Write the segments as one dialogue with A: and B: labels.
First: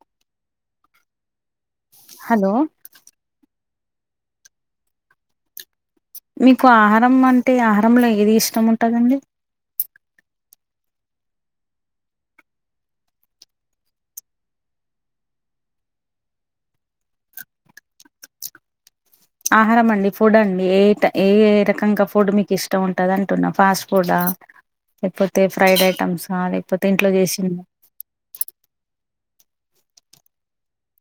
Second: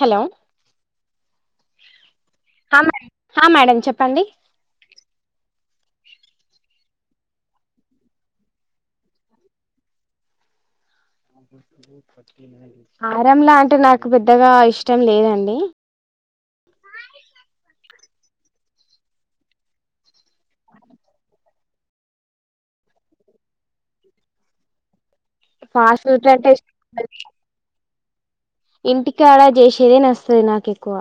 A: hello
B: hello
A: హా madam చెప్పండి
B: మీకు ఆహారం అంటే ఆహారంలో ఏది ఇష్టం ఉంటదండి
A: ఆహారంలా అంటే నాకు పెద్దగా ఇష్టం లేదండి
B: ఆహారం అండి ఫుడ్ అండి ఏ ఏ ఏ రకంగా ఫుడ్ మీకు ఇష్టం ఉంటది అంటున్నా ఫాస్ట్ ఫుడ్ ఆ లేకపోతే ఫ్రైడ్
A: ఫాస్ట్ ఫుడ్
B: ఐటమ్స్ఆ
A: అంటే
B: లేకపోతే ఇంట్లో చేసి
A: ఇంటికి అడా చేసేదే నస్తది నాకెక్కువ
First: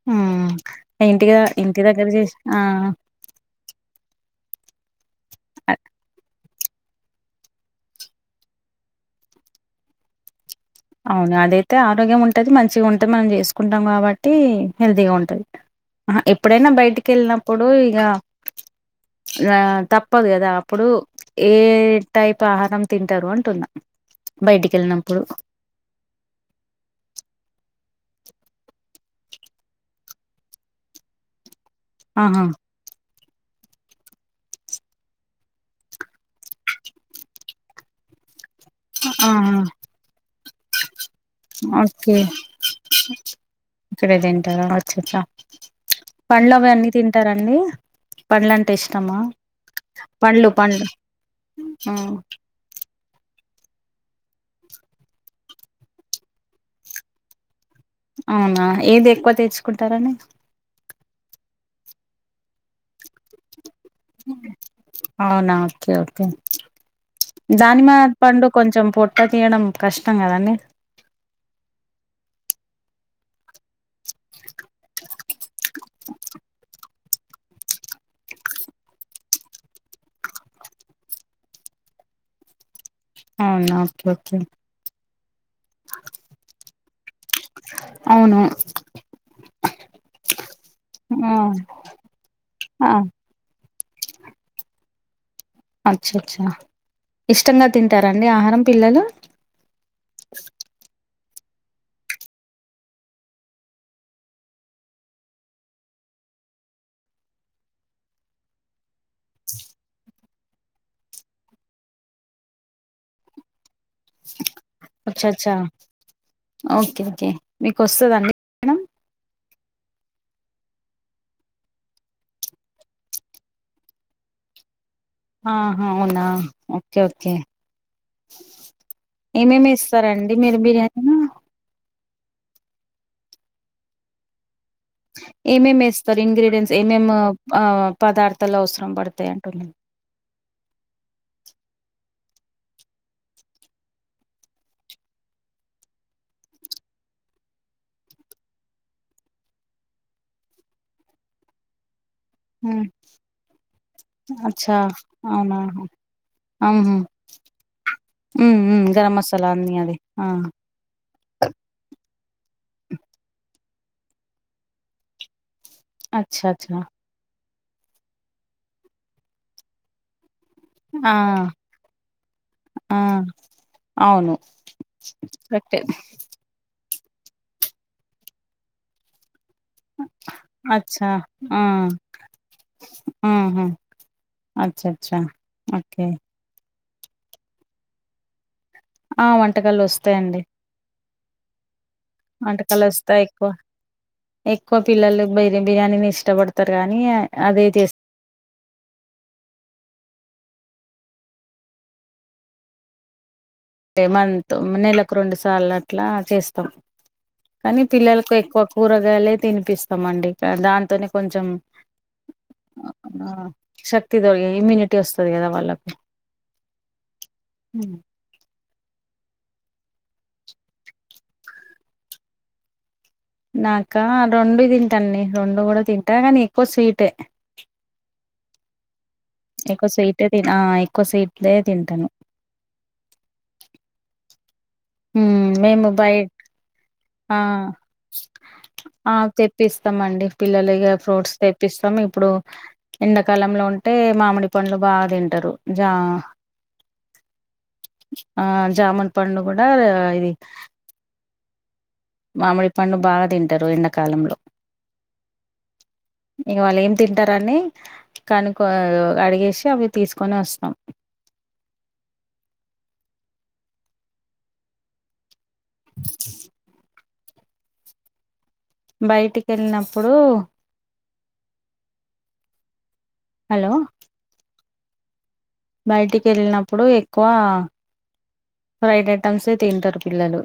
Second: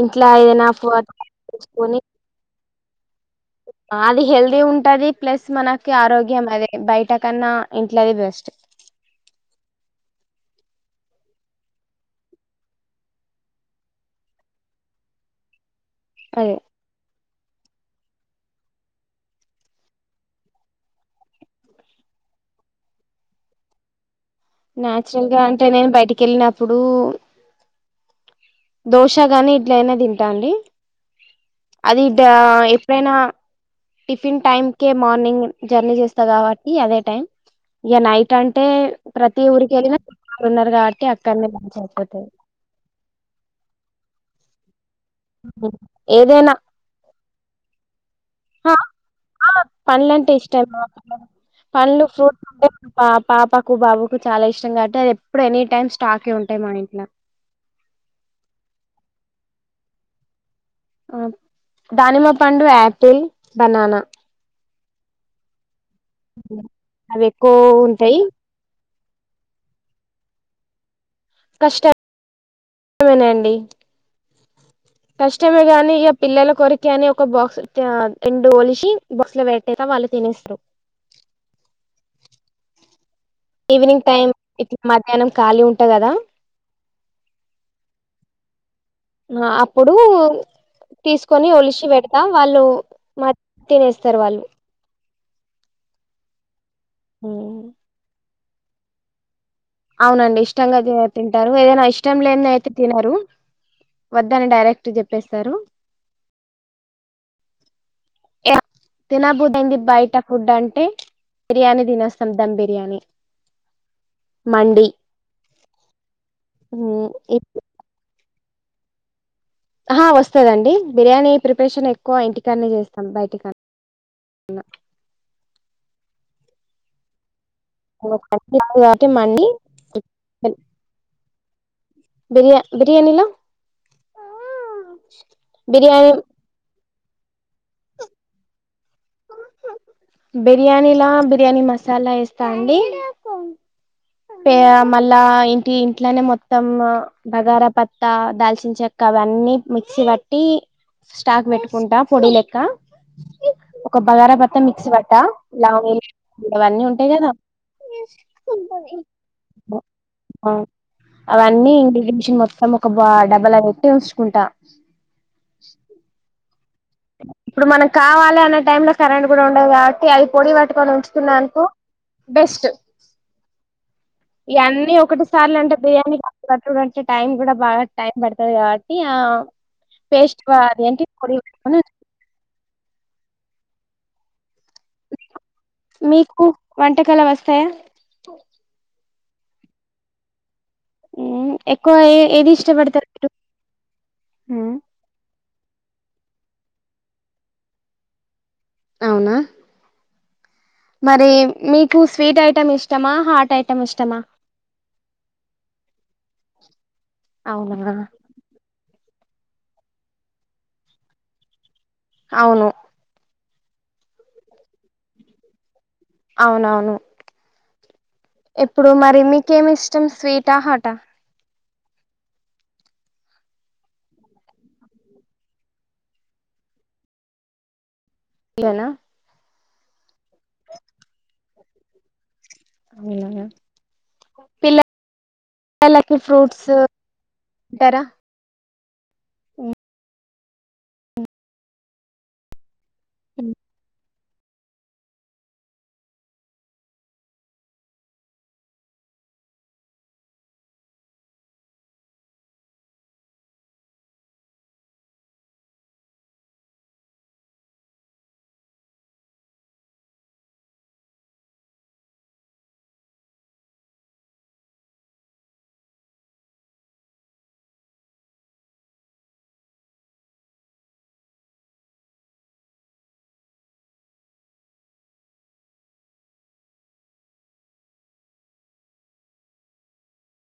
A: ఇంట్ల ఏదైనా వర్క్
B: ఇంటిగా ఇంటి
A: చేసుకొని
B: దగ్గర చేసి ఆ
A: అది హెల్త్ ఉంటది ప్లస్
B: అ-
A: మనకి ఆరోగ్యం అదే బయట కన్నా ఇంట్లదే బెస్ట్
B: అవును అదైతే ఆరోగ్యం ఉంటుంది మంచిగా ఉంటుంది మనం చేసుకుంటాం కాబట్టి హెల్తీగా ఉంటది ఆ
A: అదే
B: ఎప్పుడైనా బయటికి వెళ్ళినప్పుడు ఇక ఆ తప్పదు కదా అప్పుడు ఏ టైప్ ఆహారం తింటారు అంటున్న
A: నాచురల్ గా అంటే నేను బయటికి వెళ్ళినప్పుడు దోశగాని ఇడ్లీయినా తింటాండి అది ఇ
B: ఆహా
A: ఎప్పుడైనా టిఫిన్ టైమ్ కే మార్నింగ్ జర్నీ చేస్తా కాబట్టి అదే టైం ఇక నైట్ అంటే అంటే
B: ఆహా
A: ప్రతి ఊరికెళ్ళిన ఉన్నారు కాబట్టి అక్కడ
B: ఓకే
A: మంచియిపోతది
B: ఇక్కడే తింటారా అచ్చ అచ్చ
A: ఏదైనా
B: పండ్లు అవన్నీ తింటారాండి
A: ఆ పండ్లు అంటే ఇష్టమా
B: ఆ
A: పండ్లు ఫ్రూట్ అంటే పా పాపకు బాబుకు చాలా ఇష్టం కాబట్టి అది ఎప్పుడు ఎనీ టైమ్ స్టాకే ఉంటాయి మన ఇంట్లో
B: అవునా ఏది ఎక్కువ తెచ్చుకుంటారండి
A: దానిమ్మ పండు ఆపిల్ బనానా
B: అవునా ఓకే ఓకే
A: అవి ఎక్కువ
B: దానిమ్మ
A: ఉంటాయి
B: పండు కొంచెం పోట్ పొట్టు తీయడం కష్టం కదండీ
A: కష్టం కష్టమేనండి కష్టమే కాని ఇక పిల్లల కొరికగాని ఒక బాక్స్ రెండు ఒలిసి బాక్స్ లో పెట్టిన తినేస్తారు
B: అవునా
A: ఈవినింగ్
B: ఓకే
A: టైం
B: ఓకే
A: ఇట్లా మధ్యాహ్నం ఖాళీ ఉంటా కదా
B: అవును
A: ఆ అప్పుడు
B: ఆ
A: తీసుకొని ఒలిసి పెడత వాళ్ళు
B: ఆ
A: మ తినేస్తారు వాళ్ళు
B: అచ్చ అచ్చా ఇష్టంగా తింటారాండి ఆహారం పిల్లలు
A: అవునండి ఇష్టంగా తింటారు ఏదైనా ఇష్టం లేనిదయితే తినరు వద్దని డైరెక్ట్ చెప్పేస్తారు తినబుద్ది అయింది బయట ఫుడ్ అంటే బిర్యానీ తినేస్తాం ధమ్ బిర్యానీ
B: స
A: మండి
B: అచ్చా అచ్చా ఓకే ఓకే మీకొస్తద అండి ఏం అయిన
A: ఆహా వస్తదండి బిర్యానీ ప్రిపరేషన్ ఎక్కువ ఇంటికన్నే చేస్తాం బయటి కాన్న అలా
B: ఆహా అవునా ఓకే ఓకే
A: కాబట్టి మండి
B: ఏమేమి ఎస్తారండి మీరు బిర్యానీ లా
A: బియా బిర్యానీలా
B: ఏమేమి వేస్తారు ఇంగ్రీడియంట్స్ ఏమేమి ఆ పదార్థాలు అవస రం పడుతయండి
A: బిర్యానీలా బిర్యానీ మసాలా వేస్తా అండి మళ్ళా ఇంటి ఇంట్లనే మొత్తం బగారాపత్తా దాల్చిన చెక్కవ ఇవన్నీ మిక్సీ వట్టి స్టాక్ పెట్టుకుంటా పొడి లెక్క
B: హ్మ్
A: ఒక బగారాపత్త
B: అచ్చా
A: మిక్సీ వట్ట
B: అవునా
A: లా
B: ఆహా
A: అవన్నీ ఉంటాయి కదా
B: హ్మ్ గరం మసాలా అన్నీ అది
A: ఆ అవన్నీ ఇంగ్రేదియన్స్ మొత్తం ఒక బా డబ్బల పెట్టి ఉంచుకుంటా
B: అచ్చ అచ్చ
A: ఇప్పుడు మనం కావాలి అనే టైం ల కరెంట్ కూడా ఉండదు కాబట్టి అయి పోడి వట్టుకోని
B: ఆ
A: ఉంచుకున్నా అనుకో బెస్ట్
B: ఆ అవును
A: ఇయన్నీ ఒకటి సార్లు అంటే
B: కరెక్టే
A: బిర్యానీ అప్పుడు పట్టుడంటే టైమ్ కూడా బాగా టైం పడుతది కాబట్టి ఆ పేస్ట్ అదేంటి
B: అచ్చా
A: పొడి
B: ఆ
A: పన్నీర్
B: ఆహా అచ్చ చ్చా ఓకే
A: మీకు వంటకాలు వస్తాయా
B: ఆ వంటకాలు వస్తాయండి
A: ఉ
B: వంటకాలు వస్తాయి ఎక్కువ
A: మీరు మ్మ్
B: ఎక్కువ పిల్లలు బయ బిర్యానీని ఇష్టపడతారు కానీ అదే చేస్త
A: అవునా మరి మీకు స్వీట్ ఐటెమ్ ఇష్టమా హార్ట్ ఐ
B: టె మంత్ నెలకు రెండు సార్లు అట్లా చేస్తాం కానీ
A: అవునా
B: పిల్లలకు ఎక్కువ కూరగాయలే తినిపిస్తామండి ఇక దాంతోనే కొంచెం
A: అవును
B: ఆ శక్తి దో ఇమ్యూనిటీ వస్తది కదా వాళ్ళకు
A: అవునవును ఇప్పుడు మరి మీకేం ఇష్టం స్వీటా హట
B: నాకా రెండు తింటాండి రెండు కూడా తింటా కానీ ఎక్కువ స్వీటే
A: ఇళ్లనా
B: ఎక్కువ స్వీటే తిన ఆ ఎక్కువ స్వీట్లే తింటను
A: పిల్ల
B: హ్మ్ మేము బయ
A: లకి ఫ్రూట్స్
B: ఆ
A: తింటారా
B: ఆ తెప్పిస్తామండి పిల్లలిగా ఫ్రూట్స్ తెప్పిస్తాం ఇప్పుడు ఎండాకాలంలో ఉంటే మామిడి పండ్లు బాగా తింటారు జా ఆ జామున్ పండు కూడా రా ఇది మామిడి పండు బాగా తింటారు ఎండాకాలంలో ఇగ వాళ్ళు ఏం తింటారని కనుకో అడిగేసి అవి తీసుకొని వస్తం బయటికి వెళ్ళినప్పుడు హలో బయటికి వెళ్ళినప్పుడు ఎక్కువ ఐటమ్సే తింటరు పిల్లలు